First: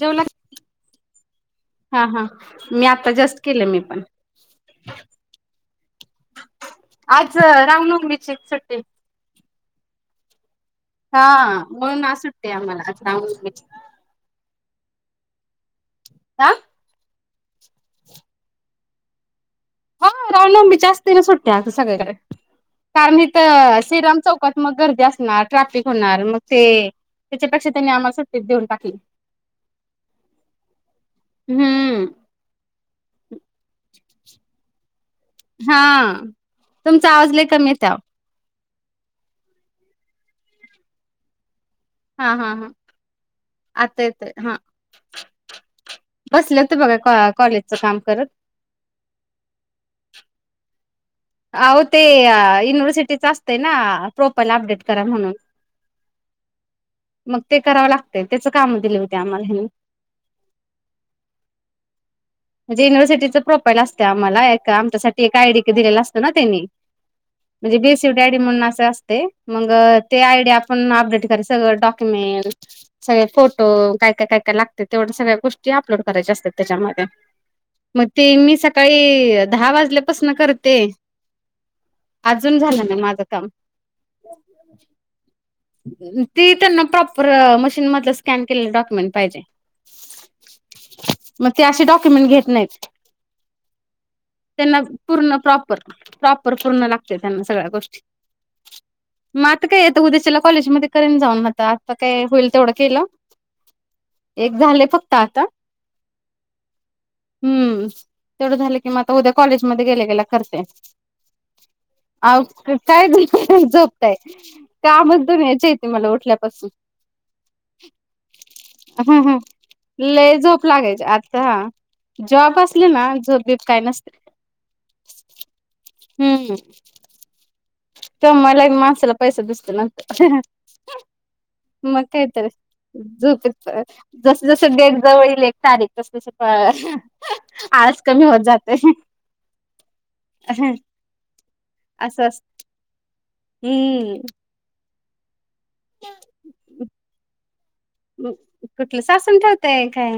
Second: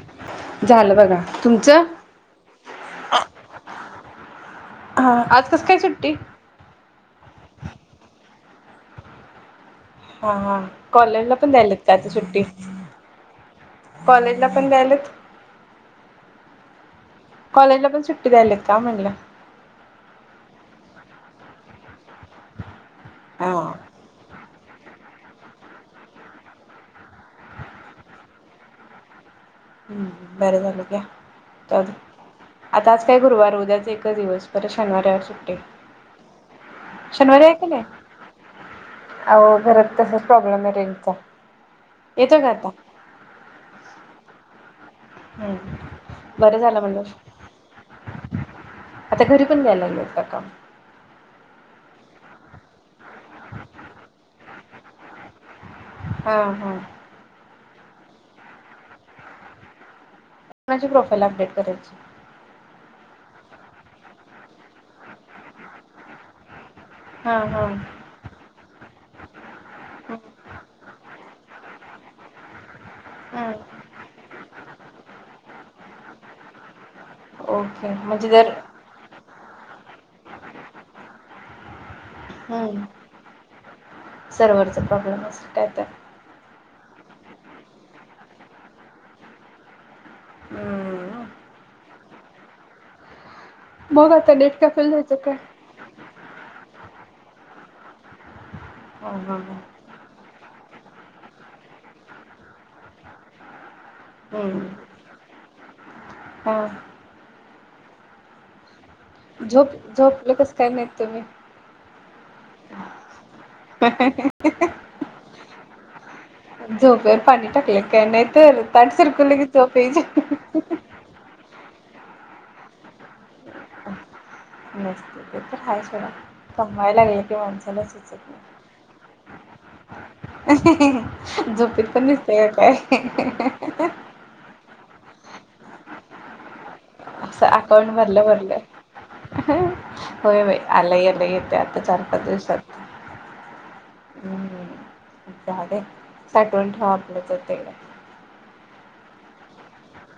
जेवलात. झालं बघा तुमचं हा हा. मी आता जास्ट केलं मी पण. हा. आज कस काय सुट्टी? आज रामनवमीची सुट्टी. हां हां. हा आ म्हणून आज सुट्टी आम्हाला आज रामनवमीची्. कॉलेज ला पण द्यायलेत. अ. कॉलेजला पण सुट्टी द्यायलेत का म्हणलं? हा रावनवमीची आस्तीनं सुट्टी आता सगळीकडं, कारण हा इथं श्रीराम चौकात म गर्दी असणार ट्रॅफिक होणार मग ते त्याच्यापेक्षा त्यांनी आम्हाला सुट्टीच देऊन टाकली. हुं बरं बरं घ्या, जाऊ दे. हम्म आता आज काय गुरुवार उद्याच एकच दिवस परत शनिवार रईवार सुट्टी हं, तुमचा आवाज लय कमी येतायवो. आहो घरात तसाच प्रॉब्लेमाय रेंजचा, हा येतोय का हा हा आता? आता येतोय, हा हम्म बसले होते बघा काॅ कॉलेजचं काम करत. अच्छा घरी पण द्याय लागलेत का काम? आवो ते युनिव्हर्सिटीच असतंय ना प्रोपाईला अपडेट करा म्हणून हां हं. मग ते करावं लागतयं त्याच काम दिले होते आम्हाला ह्यानी कोणाची प्रोफाईल अपडेट करायची. म्हणजे युनिव्हर्सिटीच प्रोफाईल असतयं आम्हाला एक आमच्यासाठी एक आयडी दिलेला असतयं ना त्यांनी हा हा म्हणजे बेसि शेवटी आयडी म्हणून असं असतयं मग ते आयडी आपण अपडेट कराय सगळं डॉक्युमेंल सगळे हम्म फोटो, काय काय काय काय लागतयं सगळ्या गोष्टी अपलोड करायच्या असतात त्याच्यामध्ये ओके मग म्हणजे ते मी जर सकाळी दहा वाजल्यापासनं करते अजून हम्म झालं नाही माझं कामं सर्व्हरचा प्रॉब्लेम असेल काय तर. ती त्यांना प्रॉपर मशीन मधलं स्कॅन केलेलं डॉक्युमेंट पाहिजेयं. हम्म. मग ते अशे डॉक्युमेंट घेत नाहीत. मग आता नेट त्यांना कॅफेला जायचं काय? पूर्ण प्रॉपर प्रॉपर पूर्ण लागतं त्यांना सगळ्या गोष्टी, हा हा म हा आता काय येत उद्याशला कॉलेजमध्ये करेन जाऊन आता आता काय होईल तेवढं केलं. एक हम्म. झालंय फक्त आता, हा हम्म तेवढं झालंय हे म ग आता उद्या झोप कॉलेजमध्ये गेल्या गेल्या झोपलं कसं करते. काय नाहीत तुम्ही आओ काय झालंय झोपताय कामं दुनियाची आहे ती मला उठल्यात असं झोपेवर पाणी टाकलं काय नाही तर ताट हम् सरकवलं हम् की झोप यायची. लई झोप लागायची आतां जॉब असली ना झोप बीब काय नसते. ते हाय सोडा हम्म कमावाय लागली की माणसाला सुचत कमवायला माणसाला पैसा दिसतो नंतर नाही. झोपेत मग पण काय तर दिसतयं का झोपेत काय? जस जसं डेट जवळ येइल एक तारीख तसं तसं असं अकाउंट आळस भरलं कमी होत भरलं. जातयं. होय होय आलय येतय येतय आता असं अस चार हम्म [unintelligible] झाडे साठवून ठेवा आपलं तर ते कुठलं साचून ठेवताय काय,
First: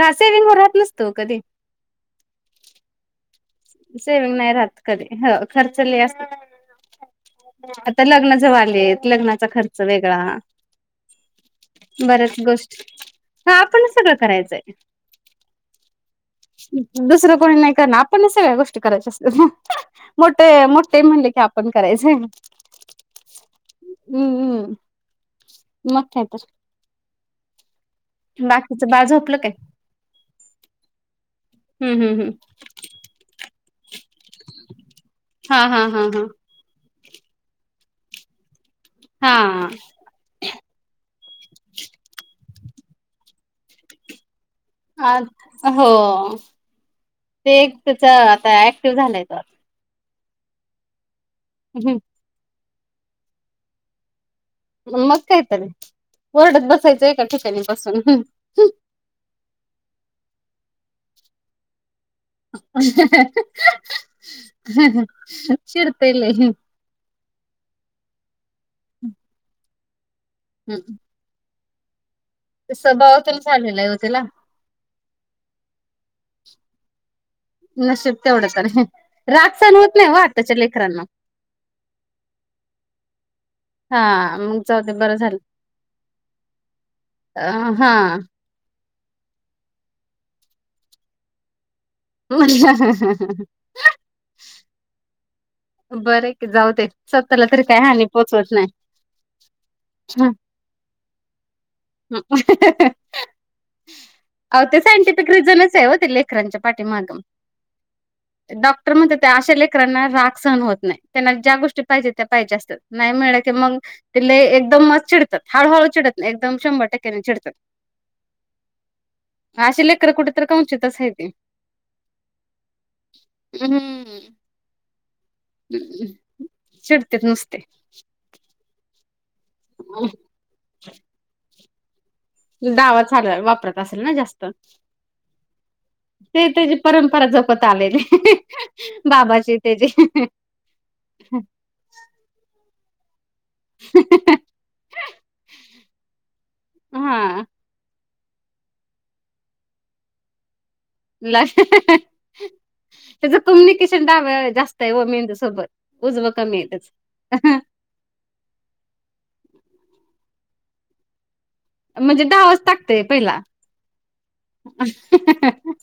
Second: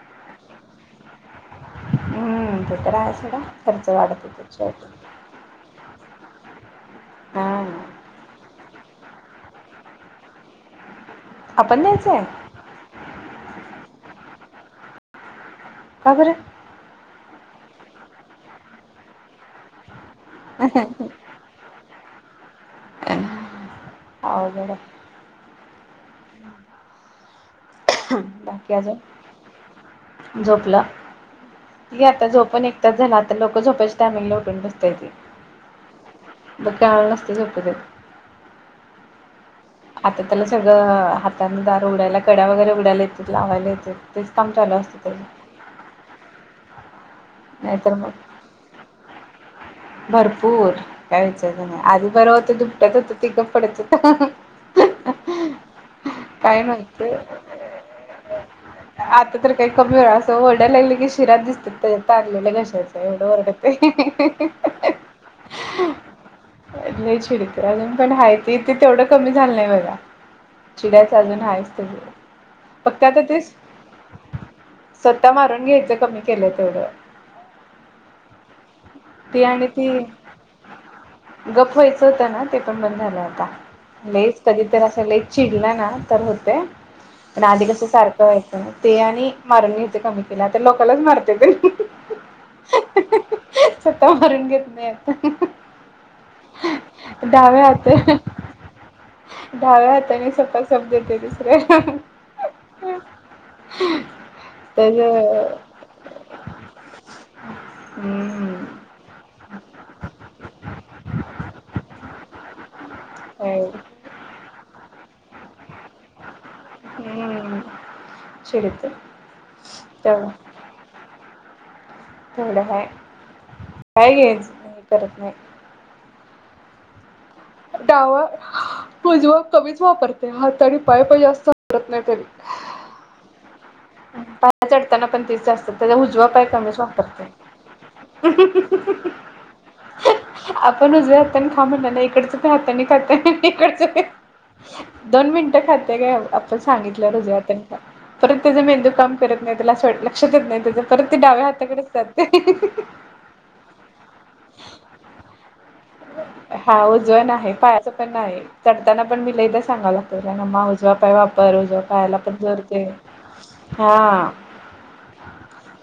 हां सेविंग हो राहत नसतो कधी हम्म ते तर आहे सोडा सगळा खर्च वाढत हो सेविंग नाही त्याच्या राहत कधी हो खर्च लयं असतोय. हा आता लग्न जवळ आलेत, लग्नाचा खर्च वेगळा. आपण द्यायचंय बऱ्याच गोष्टी हा आपणच सगळं करायचयं. का बरं. दुसरं कोणी नाही करणार आपणच सगळ्या गोष्टी करायच्या असतात हं मोठे मोठे म्हणले की आपण करायचं. अ अवघड हाय. मग काय तरं. बाकी अजून, काय? झोपलं हम्म ती हम्म आता हम्म झोपण एक तास झाला आता लोकं झोपायच्या टाईमिंगला उठून बसता येते. हा हा हा मग काय त्यावेळेस नसतयं झोपतं येत. हां. आता त्याला सगळं हाताने दार उघडायला कड्या वगैरे उघडायला येतात लावायला येतात तेच काम चालू असं आ हो ते एक नाहीतर मग त्याच्या आता ऍक्टिव झालाय तो. भरपूर काय विचारायचं नाही आधी बरं होतं दुपट्यात होतं ति गप्प पडत होत. मग कायतरं ओरडत बसायचं नव्हतं. एका ठिकाणी बसून. आतां तर काही कमी वेळा असं ओरडायला लागलं की शिराच दिसत्यात. ते आरडतय घशांच य एवढं वरडतय. चिडतय लई. लई चिडक हाय. अजून पण हाय ते तेवढं कमी झालं नाही बघा चिडायच. ते अजून आहेच त्याच ते फक्त स्वभाव आता तसं ते झालेला आहे हो तेला स्वतः मारून घ्यायचं कमी केलंय तेवढं नशीब तेवढं तर हाय. ती राग आणि सहन होत ती नाही ओ आताच्या लेकरांना गप्प व्हायचं होतं ना ते पण बंद झालं आता. हा लईच मग कधी जाऊ तर दे असं बरं लईच झालं. चिडला ना तर होतय अ पण आधी कस हा सारखं ते आणि मारून घ्यायचं कमी केलाय. आता लोकांलाच मारतोय त्यो ह हा हा... स्वतःला मारून घेत नाही आता. बरंय की, जाऊ दे... स्वतःला तरी डाव्या काय हानी हाताने पोचवत नाही. डाव्या हाताने सपा सप देतय दुसऱ्याना अहो ते सायंटिफिक रिझनच आहे हो ते लेकरांच्या पाठीमाग हम्म... डॉक्टर म्हणत्यात अशा लेकरांना राग सहन होत नाही. त्यांना ज्या गोष्टी पाहिजेत त्या पाहिजे असतात नाही मिळल की मग ते लई एकदम चिडतात. हळूहळू चिडत नाही. एकदम शंभर टक्क्याने चिडतात. हम्म... चिडतोय. अशी लेकरं तो कुठेतरी कवचितच आहे ती. तेवढं हाय, काय घ्यायच करत नाही. चिडत्यात नुसते. डावा उजवा कमीच वापरतोय हात आणि पाय पण जास्त वापरत नाही कधी डावाच लई आहे वापर असेल ना जास्त, पाया चढताना पण तीच जास्त त्याचा उजवा पाय ते त्याची कमीच परंपरा वापरते. जपत आलेली बाबाची त्यजी. आपण उजव्या हातानी खा म्हणल ना इकडचं ते हातानी खातय इकडचं दोन मिनिटं खातंय काय आपण सांगितल्यावर उजव्या हा. हातानी खा. परत त्याचा मेंदू काम करत नाही त्याला अस वाटलं लक्षात येत नाही त्याच्या परत ते ल डाव्या हाताकडेच जाते. त्याचं कम्युनिकेशन डाव्या जास्त आहे ओ मेंदू सोबत उजवं कमी आहे हा उजवन आहे. त्याच पायाचं पण नाही. चढताना पण मी लईदा सांगावं लागतय रमा उजवा पाय वापर उजवा पाय पायला म्हणजे पण डावच जरते टाकतय पहिला हा.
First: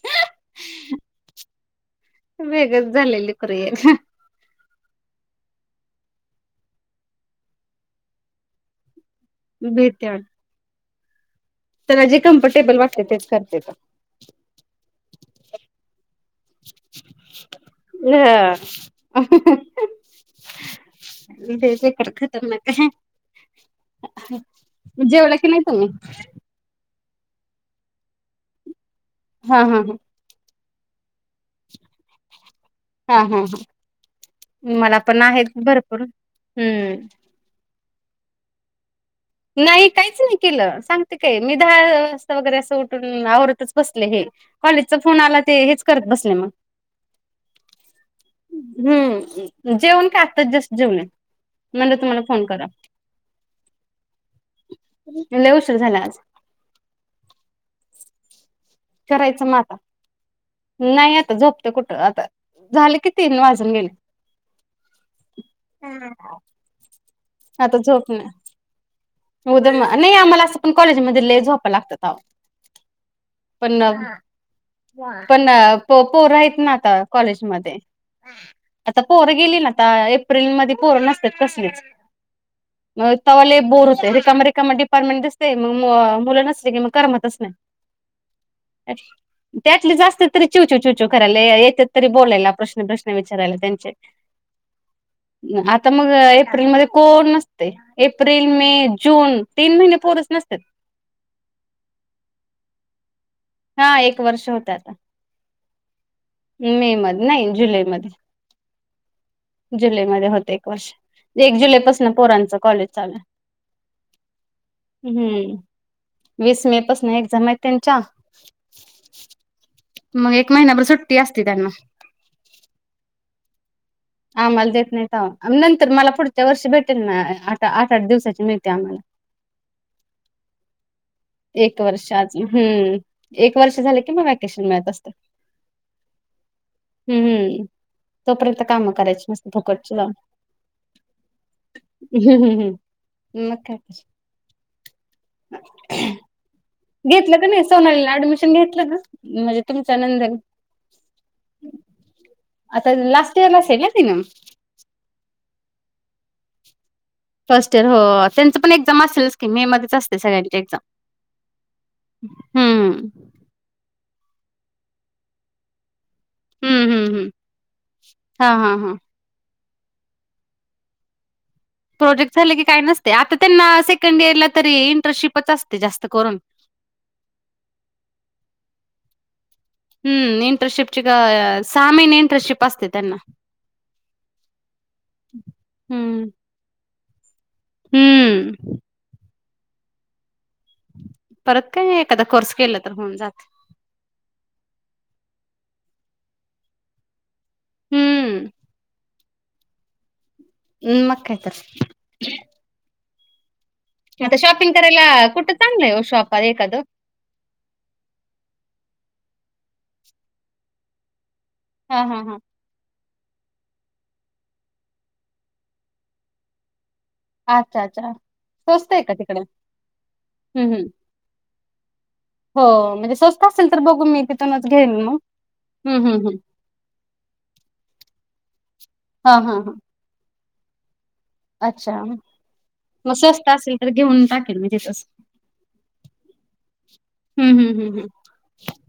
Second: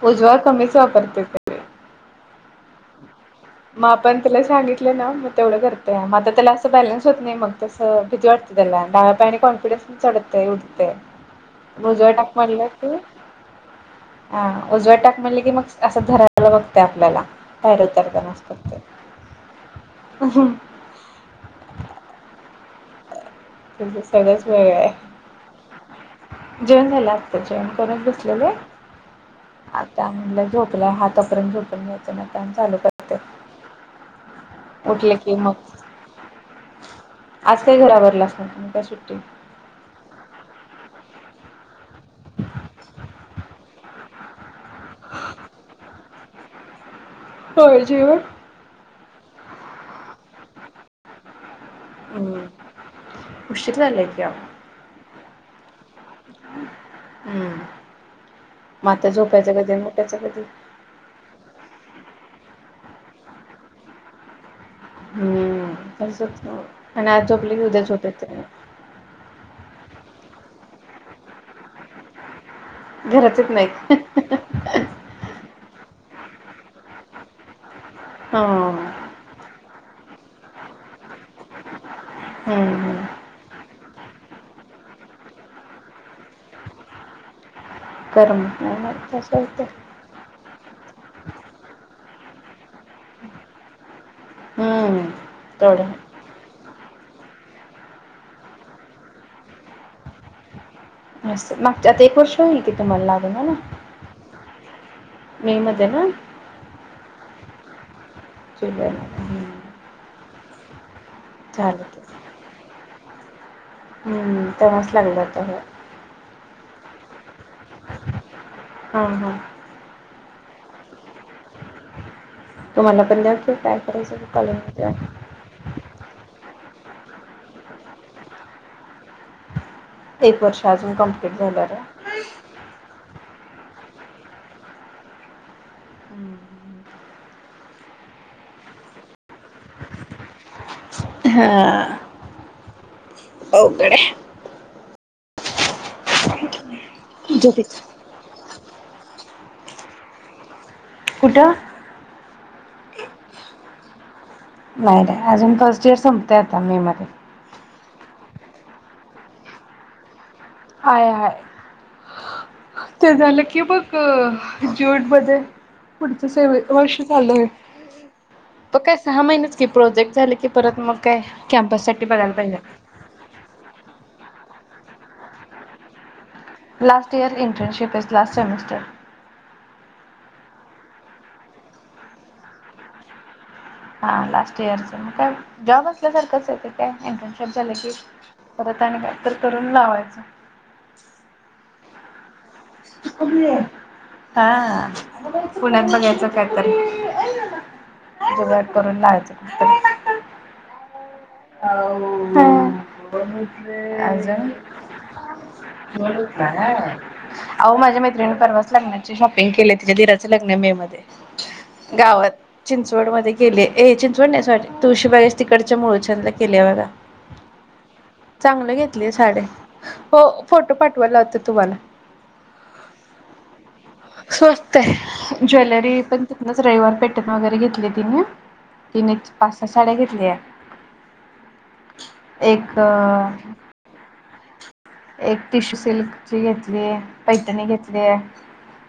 उजवा कमीच वापरतोय पण वेगळच झालेले मा पण. सांगितल ना मग तेवढं करते. आता त्याला असं बॅलन्स होत नाही मग तस भीती वाटते त्याला डाव्या पायाने कॉन्फिडनसन भीती वाट चढतय, उठतय त्याला उजवा जे टाक म्हणलं कम्फर्टेबल की, वाटते तेच करते तो. ह उजवा टाक म्हणल की, मग असं धरायला बघते आपल्याला बाहेर उतरताना इथेच आहे खर खतरनाक आहे. तुझं सगळंच वेगळं आहे जेवला काय नाही तुम्ही? जेवण झालं आताच जेवण करून बसलेलोय हा हा हा आता म्हनलं झोपल्या हात तोपर्यंत झोपून घ्यायच. मग काम चालू करायचं. हा हा ह मला उठले पण की आहेत मग भरपूर हम्म... आज काय घरावर असणार मग काय सुट्टी. नाही काहीच नाही केलं सांगते काय मी दहा वाजता वगैरे असं उठून आवरतच बसले हे. कॉलेजचा फोन आला ते हेच करत बसले मग. होय जेवण हम्म जेवन काय आत्ता जस्ट जेवले म्हणल तुम्हाला फोन कराव. उशिर झालाय की आव. लई उशीर झालाय आज. हम्म, मग आता करायचं मग झोपायचं कधी आता आणि उठायचं कधी. नाही आता झोपते कुठं आता झाले कि तीन वाजून गेले. हम्म तसच की मग आनी आज झोपल की मग उद्या झोप येते. उदम नाही आम्हाला असं पण कॉलेजमध्ये लई झोपा लागत्यात आव. घरातच नाही. पण प पोर आहेत ना आता कॉलेज मध्ये. हा. आता पोरं गेली ना आता एप्रिलमध्ये पोर नसतात कसलीच. हम्म हम्. मग तवा लई बोर होतेय रिकाम रिकाम डिपार्टमेंट दिसते मग मुलं नसले कि मग करमतच नाही. [inaudible] कर्म तसं होतंय. ते अॅटलिस्ट असत्यात. तरी चिव चुचू करायला येत्यात तरी बोलायला प्रश्न प्रश्न विचारायला त्यांचे. हम्म. आता तेवढं मग एप्रिल मध्ये. कोण नसते एप्रिल मे जून तीन महिने पोरच नसत्यात. नसतं मागच्या आता एक वर्ष होईल कि तुम्हाला लागून हाय ना. हा एक वर्ष होत आता. मे मध्ये ना? मे मध्ये नाही जुलै मध्ये. जुलै मध्ये हम्म. जुलै मध्ये होते एक वर्ष एक झालं ते. जुलैपासून पोरांचं कॉलेज चालूय. हम्म तेव्हाच लागले होते होय. वीस मे पासून एक्झाम आहेत त्यांच्या. हम्म हम्म. मग एक महिना भर सुट्टी असते त्यांना. तुम्हांला पण द्याचं काय करायचं कॉलेज आम्हाला मधे देत जा नाही तेव्हा. नंतर मला पुढच्या वर्षी भेटेल ना आता आठ -आठ दिवसाची मिळते आम्हांला एक वर्ष अजून कंम्प्लीट झाल्यावर व्हय? हं एक वर्ष झाले कि मग वॅकेशन मिळत असतेय हं हं तोपर्यंत कामं करायची मस्त फुकटची जाऊन. हा मग काय आहे [unintelligible] घेतलं का नाही झोपेत सोनालीला ऍडमिशन घेतलं ना म्हणजे तुमच नंदनं कुठं? आता लास्ट इअरलाच आहे ना तिनं नाही नाही अजून फर्स्ट इयर संपतेय आता मे मध्ये. फर्स्ट इयर हो त्यांचं पण एक्झाम असेलच की मे मध्येच असते सगळ्यांची. एक्झाम हाय हाय हम्म ते झालं कि मग अ ज्यूटमध्ये पुढचं सेवेच हम्म वर्ष हम्म हम्म चालू आहे हा हा मग हा काय सहा महिनेच की प्रोजेक्ट झाले की परत मग काय कॅम्पससाठी बघायला प्रोजेक्ट झाले की काही पाहिजे नसतंय आता त्यांना सेकंड इयरला तरी इन्ट्रांशिपच असते जास्त करून. Last year internship is last semester हम्म इटरनशिप का सहा महिने इंटरनशिप असते त्यांना हा लास्ट इयरचं मग काय जॉब हम्म असल्यासारखंच आहे ते काय इंटर्नशिप झाले की हम्म परत आणि काय तर करून लावायचं. परत काय एखादा कोर्स केला तर पण होऊन जातं. हा पुण्यात बघायचं कायतर हम्म जुगाड करून लावायचं कुठं तरी हम्म मग काय तर हा आता अजून शॉपिंग करायला कुठं चांगलं आहे ओ शॉप एखादं अहो माझ्या मैत्रिणीनं परवाच लग्नाचे शॉपिंग केल्या तिच्या दिराचं लग्न आहे मे मध्ये हा हा गावात हा चिंचवड मध्ये केले ए चिंचवड नाही सॉरी तुळशी बागेच्या तिकडच्या मुळचद ला केली आहे बघा अच्छा अच्छा चांगलं स्वस्त आहे घेतलीय का साडी तिकडे? हो हं फोटो हं पाठवायला लावतो तुम्हांला हो म्हणजे स्वस्त असेल तर बघू मी तिथूनच घेईन मग हम्म हम्म तिथनंच रविवार पेठेतनं वगैरे घेतली तिने तिने हा हा पाच सहा हा साड्या घेतल्या. अच्छा एक मग स्वस्त असेल तर घेऊन टाकीन मी तिथंच. एक टिशू सिल्कची घेतलीय, हं पैठणी हं हं हं घेतलीय.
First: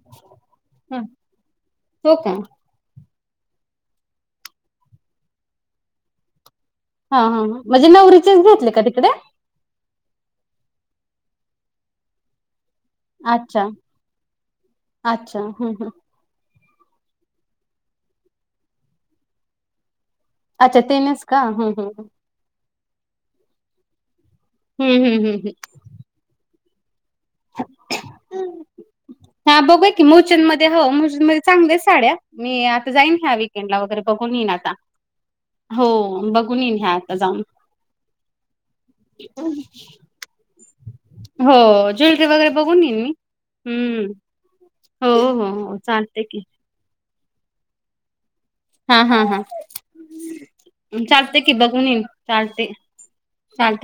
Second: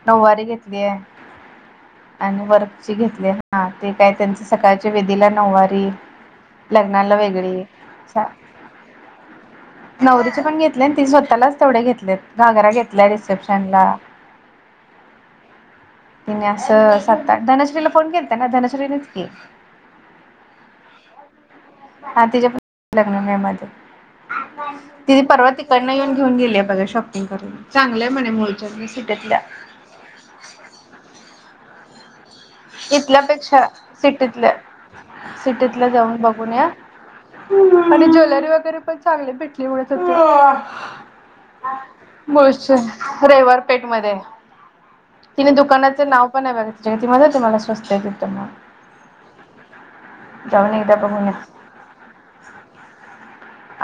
नऊवारी घेतली आहे हं हो का आणि वर्कची घेतलीय. हा ते काय त्यांचं सकाळच्या विधीला नऊवारी लग्नाला हा हा वेगळी म्हणजे नवरीचेच घेतले का तिकडे? नवरीचे पण घेतले आणि तीनं स्वतःलाच तेवढे घेतलेत. घागरा घेतलाय रिसेप्शन अच्छा ला अच्छा हं हं तिन असं सात-आठ धनश्रीला फोन केलता ना धनश्रीनेच की अच्छा तिनेच का हम्म हम्म हा तिच्या पण लग्न मे मध्ये हं तिनी हं हं परवा हं तिकडनं येऊन घेऊन गेली आहे बघा शॉपींग गं करून चांगलंय म्हणे मुळचंदनी सिटतल्या ह बघूया की मुळचंदध्ये हो मुळचंदध्ये चांगल्या आहेत साड्या. मी आता जाईन ह्या इथल्यापेक्षा वीकेंडला वगैरे बघून सिटीतल येईन आता. सिटीतल जाऊन हो बघून या येईन ह्या आता जाऊन आणि ज्वेलरी वगैरे पण चांगली भेटली म्हणतं होती. हो हो ज्वेलरी वगैरे बघून येईन मी. मुळचद रविवारपेठ मध्ये हम्म आहे. हो हो तिने हो दुकानाचं चालते नाव की पण आहे बघा तिच्याकडे ती म्हणतं होती स्वस्त आहे तिथं मग. हा ह हा जाऊन एकदा बघून या चालतंय की बघून येईन चालतंय.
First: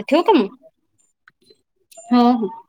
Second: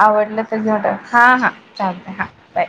आवडलं तर घेऊन टाक हा हा चालतंय. हो हो बाय